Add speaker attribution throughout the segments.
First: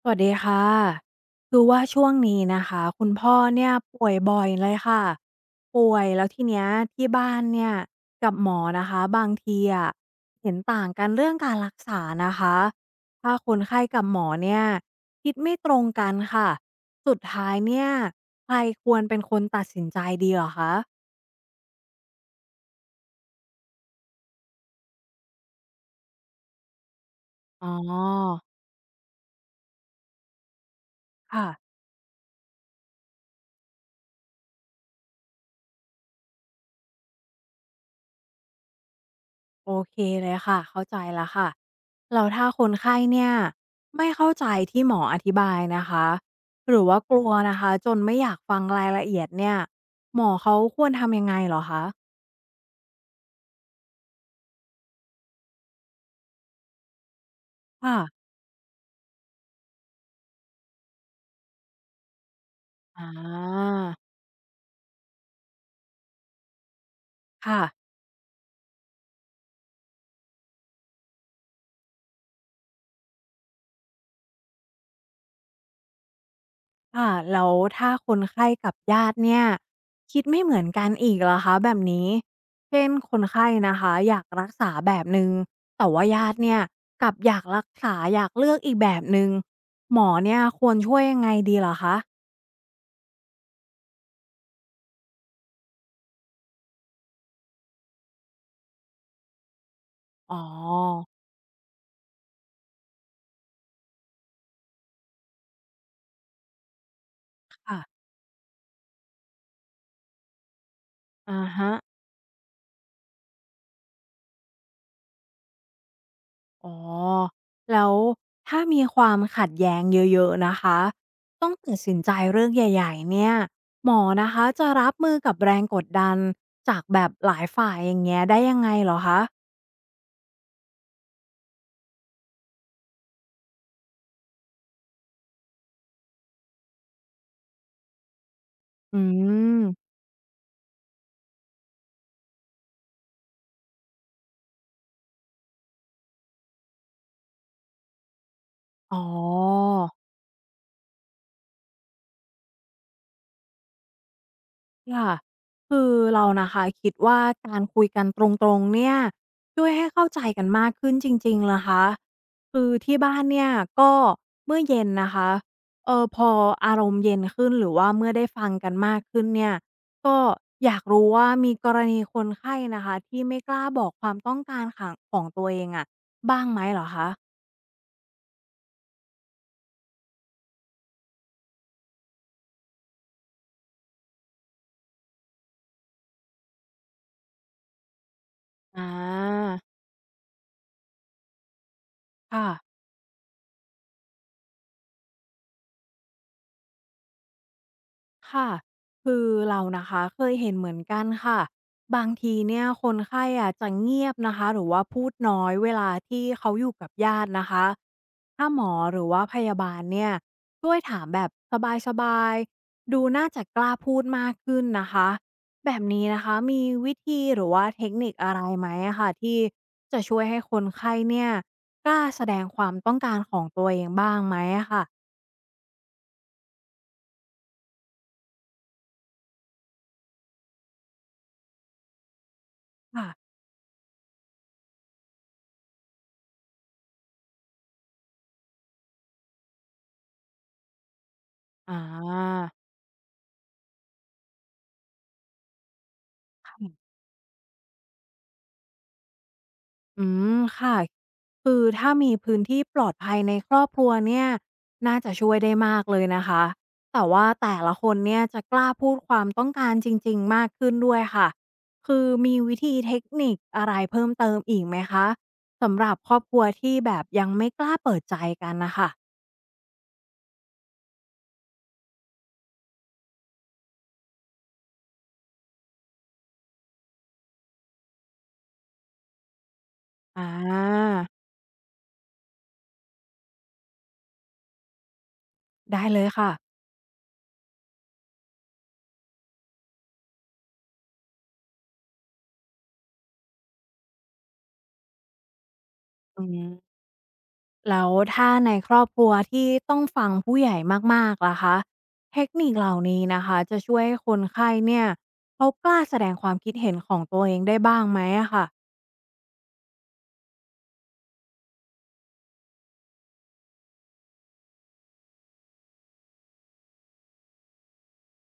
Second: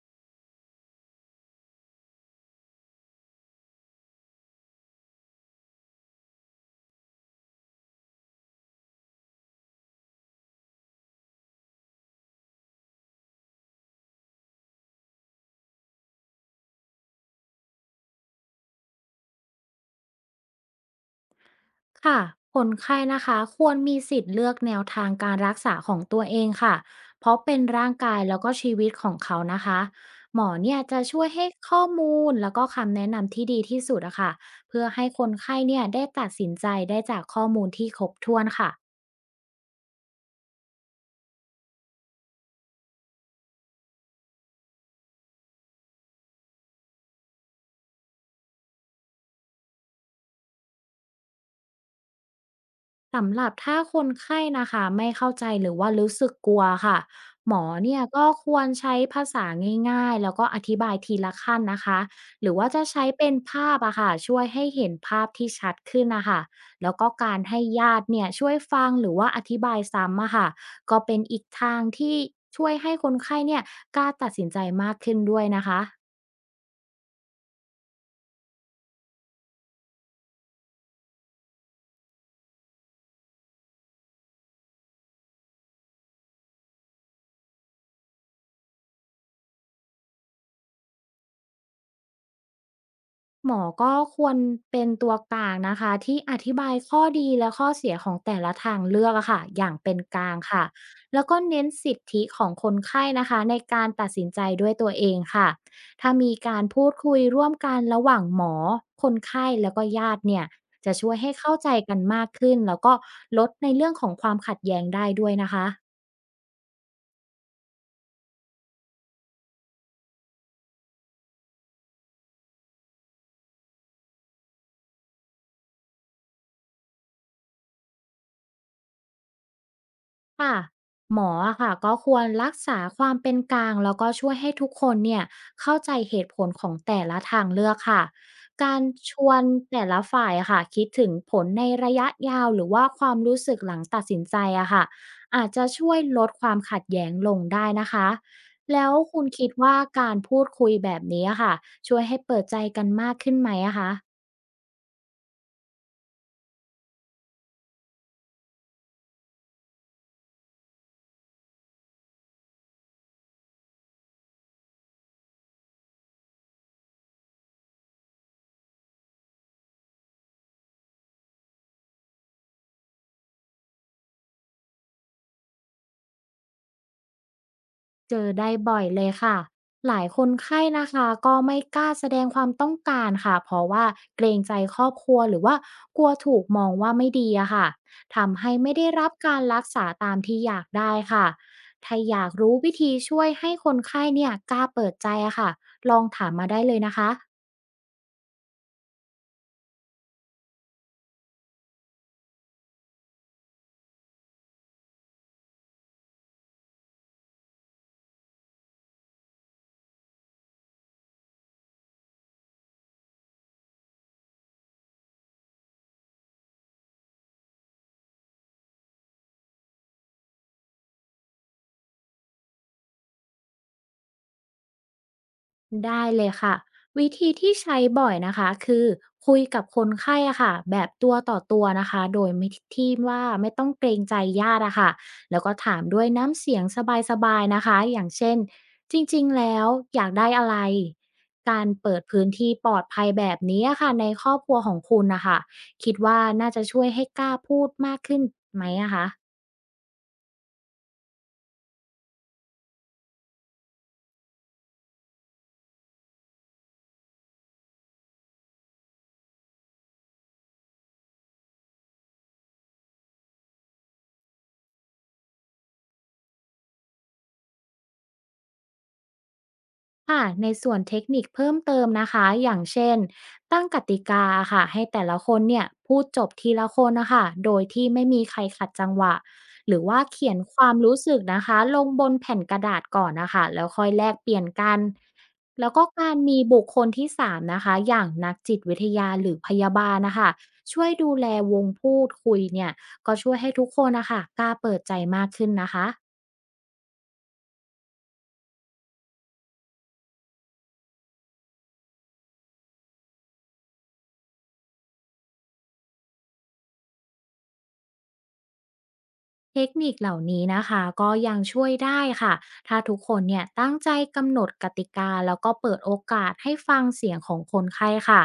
Speaker 1: สวัสดีค่ะคือว่าช่วงนี้นะคะคุณพ่อเนี่ยป่วยบ่อยเลยค่ะ ป่วยแล้วทีเนี้ยที่บ้านเนี่ยกับหมอนะคะบางทีอะเห็นต่างกันเรื่องการรักษานะคะถ้าคนไข้กับหมอเนี่ยคิดไม่ตรงกันค่ะสุดท้ายเนี่ยใครควรเป็นคนตัดสินใจดีเหรอคะ
Speaker 2: ค่ะคนไข้นะคะควรมีสิทธิ์เลือกแนวทางการรักษาของตัวเองค่ะเพราะเป็น
Speaker 1: อ๋
Speaker 2: ร่างกายแล้
Speaker 1: อ
Speaker 2: วก็ชีวิตของเขานะคะหมอเนี่ยจะช่วย
Speaker 1: ค่ะ
Speaker 2: ให้ข้อมูลแล้วก็คำแนะนำที่ดีที่สุดอะค่ะเพื่อให้คนไข้เนี่ยได้ตัดสินใจได้จากข้อมูลที่ครบถ้วนค่ะ
Speaker 1: โอเคเลยค่ะเข้าใจแล้วค่ะแล้วถ้าคนไข้เนี่ยไม่เข้าใจที่หมออธิบายนะคะหรือว่ากลัวนะคะจนไม่อยากฟังรายละเอียดเนี่ยหมอเขาควรทำยังไงเหรอคะ
Speaker 2: สำหรับถ้าคนไข้นะคะไม่เข้าใจหรือว่ารู้สึกกลัวค่ะหมอ
Speaker 1: ค่ะ
Speaker 2: เนี่ยก็ควรใช้ภาษาง่ายๆแล้วก็อธิบายทีละขั้นนะคะหรือว่าจะ
Speaker 1: อ่
Speaker 2: ใช้เป็นภา
Speaker 1: า
Speaker 2: พอะค่ะช่วยให้เห็นภาพที่ชัดขึ้นนะคะแล้วก็การ
Speaker 1: ค่ะ
Speaker 2: ให้ญาติเนี่ยช่วยฟังหรือว่าอธิบายซ้ำอะค่ะก็เป็นอีกทางที่ช่วยให้คนไข้เนี่ยกล้าตัดสินใจมากขึ้นด้วยนะคะ
Speaker 1: ค่ะแล้วถ้าคนไข้กับญาติเนี่ยคิดไม่เหมือนกันอีกเหรอคะแบบนี้เช่นคนไข้นะคะอยากรักษาแบบหนึง่งแต่ว่าญาติเนี่ยกลับอยากรักษาอยากเลือกอีกแบบหนึง่งหมอเนี่ยควรช่วยยังไงดีเหรอคะ
Speaker 2: หมอก็ควรเป็นตัวกลางนะคะที่อธิบายข้อดีและข้อเสียของแต่ละทางเลือกอะค่ะอย่างเป็นกลา
Speaker 1: อ๋
Speaker 2: งค่ะ
Speaker 1: อ
Speaker 2: แล้วก็เน้นสิทธิของคนไข้นะคะในการตัดสินใจด้วยตัวเองค่ะถ้ามีการพูดคุยร่วมกัน
Speaker 1: ค่ะ
Speaker 2: ระหว่างหมอคนไข้แล้วก็ญาติเนี่ยจะช่วยให้
Speaker 1: อะ
Speaker 2: เข้าใจ
Speaker 1: ฮะ
Speaker 2: กันมากขึ้นแล้วก็ลดในเรื่องของความขัดแย้งได้ด้วยนะคะ
Speaker 1: อ๋อ แล้วถ้ามีความขัดแย้งเยอะๆนะคะ ต้องตัดสินใจเรื่องใหญ่ๆเนี่ย หมอนะคะจะรับมือกับแรงกดดันจากแบบหลายฝ่ายอย่างเงี้ยได้ยังไงเหรอคะ
Speaker 2: ค่ะหมออะค่ะก็ควรรักษาความเป็นกลางแล้วก็ช่วยให้ทุกคนเนี่ยเข้าใจเหตุผลของแต่ละทางเลือกค่ะการ
Speaker 1: อื
Speaker 2: ชวนแต่
Speaker 1: ม
Speaker 2: ละฝ่ายอะค่ะคิดถึงผลในระยะยาวหรือว่าความรู้สึกหลังตัดสินใจอะค่ะอาจจะช่วยลดความขัดแย้งลงได้นะคะแล้ว
Speaker 1: อ๋อ
Speaker 2: คุณคิดว่าการพูดคุยแบบนี้อะค่ะช่วยให้เปิดใจกันมากขึ้นไหมอะคะ
Speaker 1: ค่ะคือเรานะคะคิดว่าการคุยกันตรงๆเนี่ยช่วยให้เข้าใจกันมากขึ้นจริงๆนะคะคือที่บ้านเนี่ยก็เมื่อเย็นนะคะเออพออารมณ์เย็นขึ้นหรือว่าเมื่อได้ฟังกันมากขึ้นเนี่ยก็อยากรู้ว่ามีกรณีคนไข้นะคะที่ไม่กล้าบอกความต้องการขังของตัวเองอะบ้างไหมเหรอคะ
Speaker 2: เจอได้บ่อยเลยค่ะหลายคนไข้นะคะก็ไม่กล้าแสดงความต้องการค่ะ เพราะว่าเกรงใจครอบครัวหรือว่ากลัวถูกมองว่าไม่ดีอะค่ะ ทำให้ไม่ได้
Speaker 1: อา
Speaker 2: รับการรักษาตามที่อยากได้ค่ะถ้าอยาก
Speaker 1: ค่ะ
Speaker 2: รู้วิธีช่วยให้คนไข้เนี่ยกล้าเปิดใจอะค่ะลองถามมาได้เลยนะคะ
Speaker 1: ค่ะคือเรานะคะเคยเห็นเหมือนกันค่ะบางทีเนี่ยคนไข้อะจะเงียบนะคะหรือว่าพูดน้อยเวลาที่เขาอยู่กับญาตินะคะถ้าหมอหรือว่าพยาบาลเนี่ยช่วยถามแบบสบายๆดูน่าจะกล้าพูดมากขึ้นนะคะแบบนี้นะคะมีวิธีหรือว่าเทคนิคอะไรไหมอะค่ะที่จะช่วยให้คนไข้เนี่ยกล้าแสดงความต้องการของตัวเองบ้างไหมอะค่ะ
Speaker 2: ได้เลยค่ะวิธีที่ใช้บ่อยนะคะคือคุยกับคนไข้อะค่ะแบบตัวต่อตัวนะคะโดยไม่ที่
Speaker 1: ค่ะ
Speaker 2: ว่าไม่ต้องเกรงใจญาติอะค่ะแล้วก็ถามด้วยน้ำเสียงสบายๆนะคะอย่างเช่นจริงๆแล้วอยากได้อะไรการ
Speaker 1: อ่า
Speaker 2: เปิดพื้นที่ปลอดภัยแบบนี้อะค่ะในครอบครัวของคุณนะคะคิดว่าน่าจะช่วยให้กล้าพูดมากขึ้นไหมอะคะ
Speaker 1: อืมค่ะคือถ้ามีพื้นที่ปลอดภัยในครอบครัวเนี่ยน่าจะช่วยได้มากเลยนะคะแต่ว่าแต่ละคนเนี่ยจะกล้าพูดความต้องการจริงๆมากขึ้นด้วยค่ะคือมีวิธีเทคนิคอะไรเพิ่มเติมอีกไหมคะสำหรับครอบครัวที่แบบยังไม่กล้าเปิดใจกันนะคะ
Speaker 2: ค่ะในส่วนเทคนิคเพิ่มเติมนะคะอย่างเช่นตั้งกติกาค่ะให้แต่ละคนเนี่ยพูดจบทีละคนนะคะโดยที่ไม่มีใครขัดจังหวะหรือว่า
Speaker 1: อ่
Speaker 2: เขียนความ
Speaker 1: า
Speaker 2: รู้สึกนะคะลงบนแผ่นกระดาษก่อนนะคะแล้วค่อยแลกเปลี่ยนกันแล้ว
Speaker 1: ได้
Speaker 2: ก็
Speaker 1: เลย
Speaker 2: การ
Speaker 1: ค่ะ
Speaker 2: มีบุคคลที่สามนะคะอย่างนักจิตวิทยาหรือพยาบาลนะคะช่วยดูแลวงพูดคุยเนี่ยก็ช่วยให้ทุกคนนะคะกล้าเปิดใจมากขึ้นนะคะ
Speaker 1: อืม แล้วถ้าในครอบครัวที่ต้องฟังผู้ใหญ่มากๆล่ะคะเทคนิคเหล่านี้นะคะจะช่วยให้คนไข้เนี่ยเขากล้าแสดงความคิดเห็นของตัวเองได้บ้างไหมอะค่ะ
Speaker 2: เทคนิคเหล่านี้นะคะก็ยังช่วยได้ค่ะถ้าทุกคนเนี่ยตั้งใจกำหนดกติกาแล้วก็เปิดโอกาสให้ฟังเสียงของคนไข้ค่ะ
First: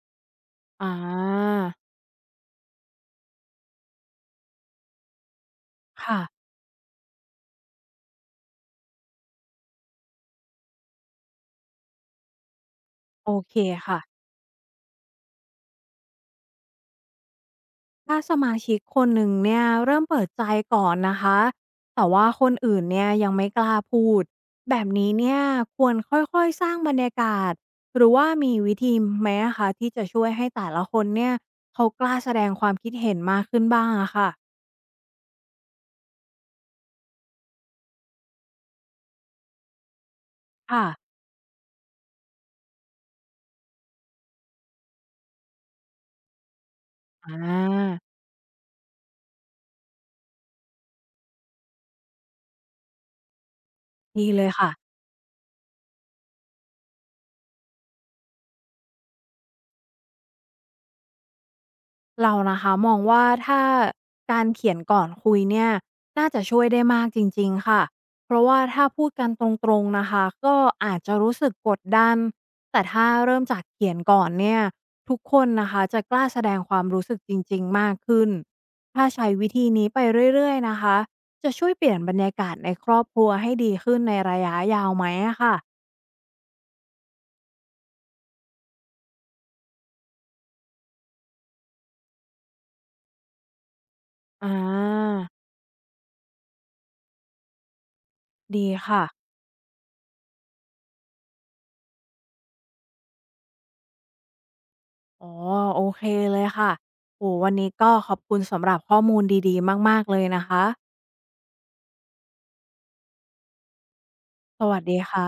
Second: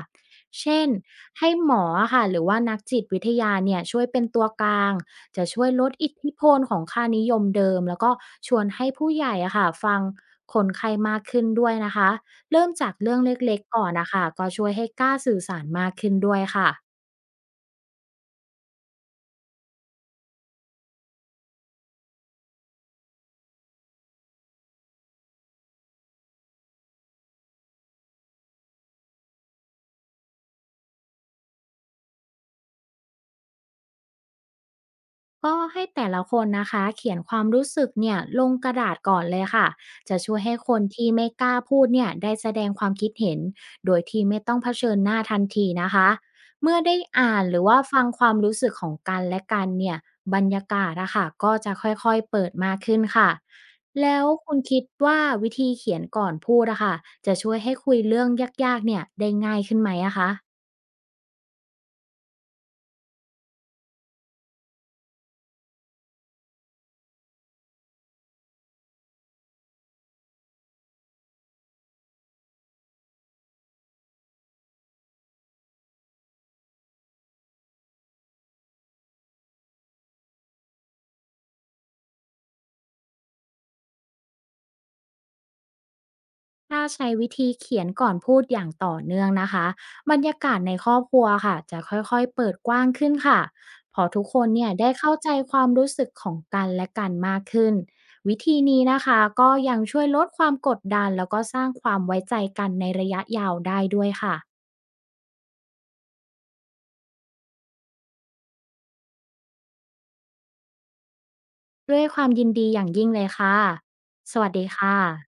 Speaker 2: เช่น
Speaker 1: อา
Speaker 2: ให้หมอค่ะหรือว่านักจิตวิทยาเนี่ยช่วยเป็นตัวกลางจะช่วยลดอิท
Speaker 1: ค่ะ
Speaker 2: ธิพลของค่านิยมเดิมแล้วก็ชวนให้ผู้ใหญ่อะค่ะฟังคนไข้มากขึ้นด้วยนะคะเริ่มจากเรื่อง
Speaker 1: โอ
Speaker 2: เ
Speaker 1: เค
Speaker 2: ล็กๆก่อน
Speaker 1: ค่ะ
Speaker 2: นะคะก็ช่วยให้กล้าสื่อสารมากขึ้นด้วยค่ะ
Speaker 1: ถ้าสมาชิกคนหนึ่งเนี่ยเริ่มเปิดใจก่อนนะคะ แต่ว่าคนอื่นเนี่ยยังไม่กล้าพูดแบบนี้เนี่ยควรค่อยๆสร้างบรรยากาศหรือว่ามีวิธีไหมอะคะที่จะช่วยให้แต่ละคนเนี่ยเขากล้าแสดงความคิดเห็นมากขึ้นบ้างอะค่ะ
Speaker 2: ก็ให้แต่ละคนนะคะเขียนความรู้สึกเนี่ยลงกระดาษก่อนเลยค่ะจะช่วยให้คน
Speaker 1: ค่ะ
Speaker 2: ที่ไม่กล้าพูดเนี่ยได้แสดงความคิดเห็นโดยที่ไม่ต้องเผชิญหน้าทันทีนะคะเมื่อได้อ่า
Speaker 1: อ่า
Speaker 2: นหรือว่าฟังความรู้สึกของกันและกันเนี่ยบรรยากาศอะค่ะก็จะค่อยๆเปิดมากขึ้นค่ะแล้ว
Speaker 1: ดีเลย
Speaker 2: คุณ
Speaker 1: ค่ะ
Speaker 2: คิดว่าวิธีเขียนก่อนพูดอะค่ะจะช่วยให้คุยเรื่องยากๆเนี่ยได้ง่ายขึ้นไหมอะคะ
Speaker 1: เรานะคะมองว่าถ้าการเขียนก่อนคุยเนี่ยน่าจะช่วยได้มากจริงๆค่ะเพราะว่าถ้าพูดกันตรงๆนะคะก็อาจจะรู้สึกกดดันแต่ถ้าเริ่มจากเขียนก่อนเนี่ยทุกคนนะคะจะกล้าแสดงความรู้สึกจริงๆมากขึ้นถ้าใช้วิธีนี้ไปเรื่อยๆนะคะจะช่วยเปลี่ยนบรรยากาศในครอบครัวให้ดีขึ้นในระยะยาวไหมอะค่ะ
Speaker 2: ถ้าใช้วิธีเขียนก่อนพูดอย่างต่อเนื่องนะคะบรรยากาศในครอบครัวค่ะจะค่อยๆเปิดกว้างขึ้นค่ะพอทุกค
Speaker 1: อ
Speaker 2: นเนี่ยได้เข้า
Speaker 1: า
Speaker 2: ใจความรู้สึกของกันและกันมากขึ้นวิธี
Speaker 1: ดี
Speaker 2: นี้
Speaker 1: ค่ะ
Speaker 2: นะคะก็ยังช่วยลดความกดดันแล้วก็สร้างความไว้ใจกันในระยะยาวได้ด้วยค่ะ
Speaker 1: อ๋อโอเคเลยค่ะโอ้วันนี้ก็ขอบคุณสำหรับข้อมูลดีๆมากๆเลยนะคะ
Speaker 2: ด้วยความยินดีอย่างยิ่งเลยค่ะสวัส
Speaker 1: ส
Speaker 2: ดี
Speaker 1: วัส
Speaker 2: ค่ะ
Speaker 1: ดีค่ะ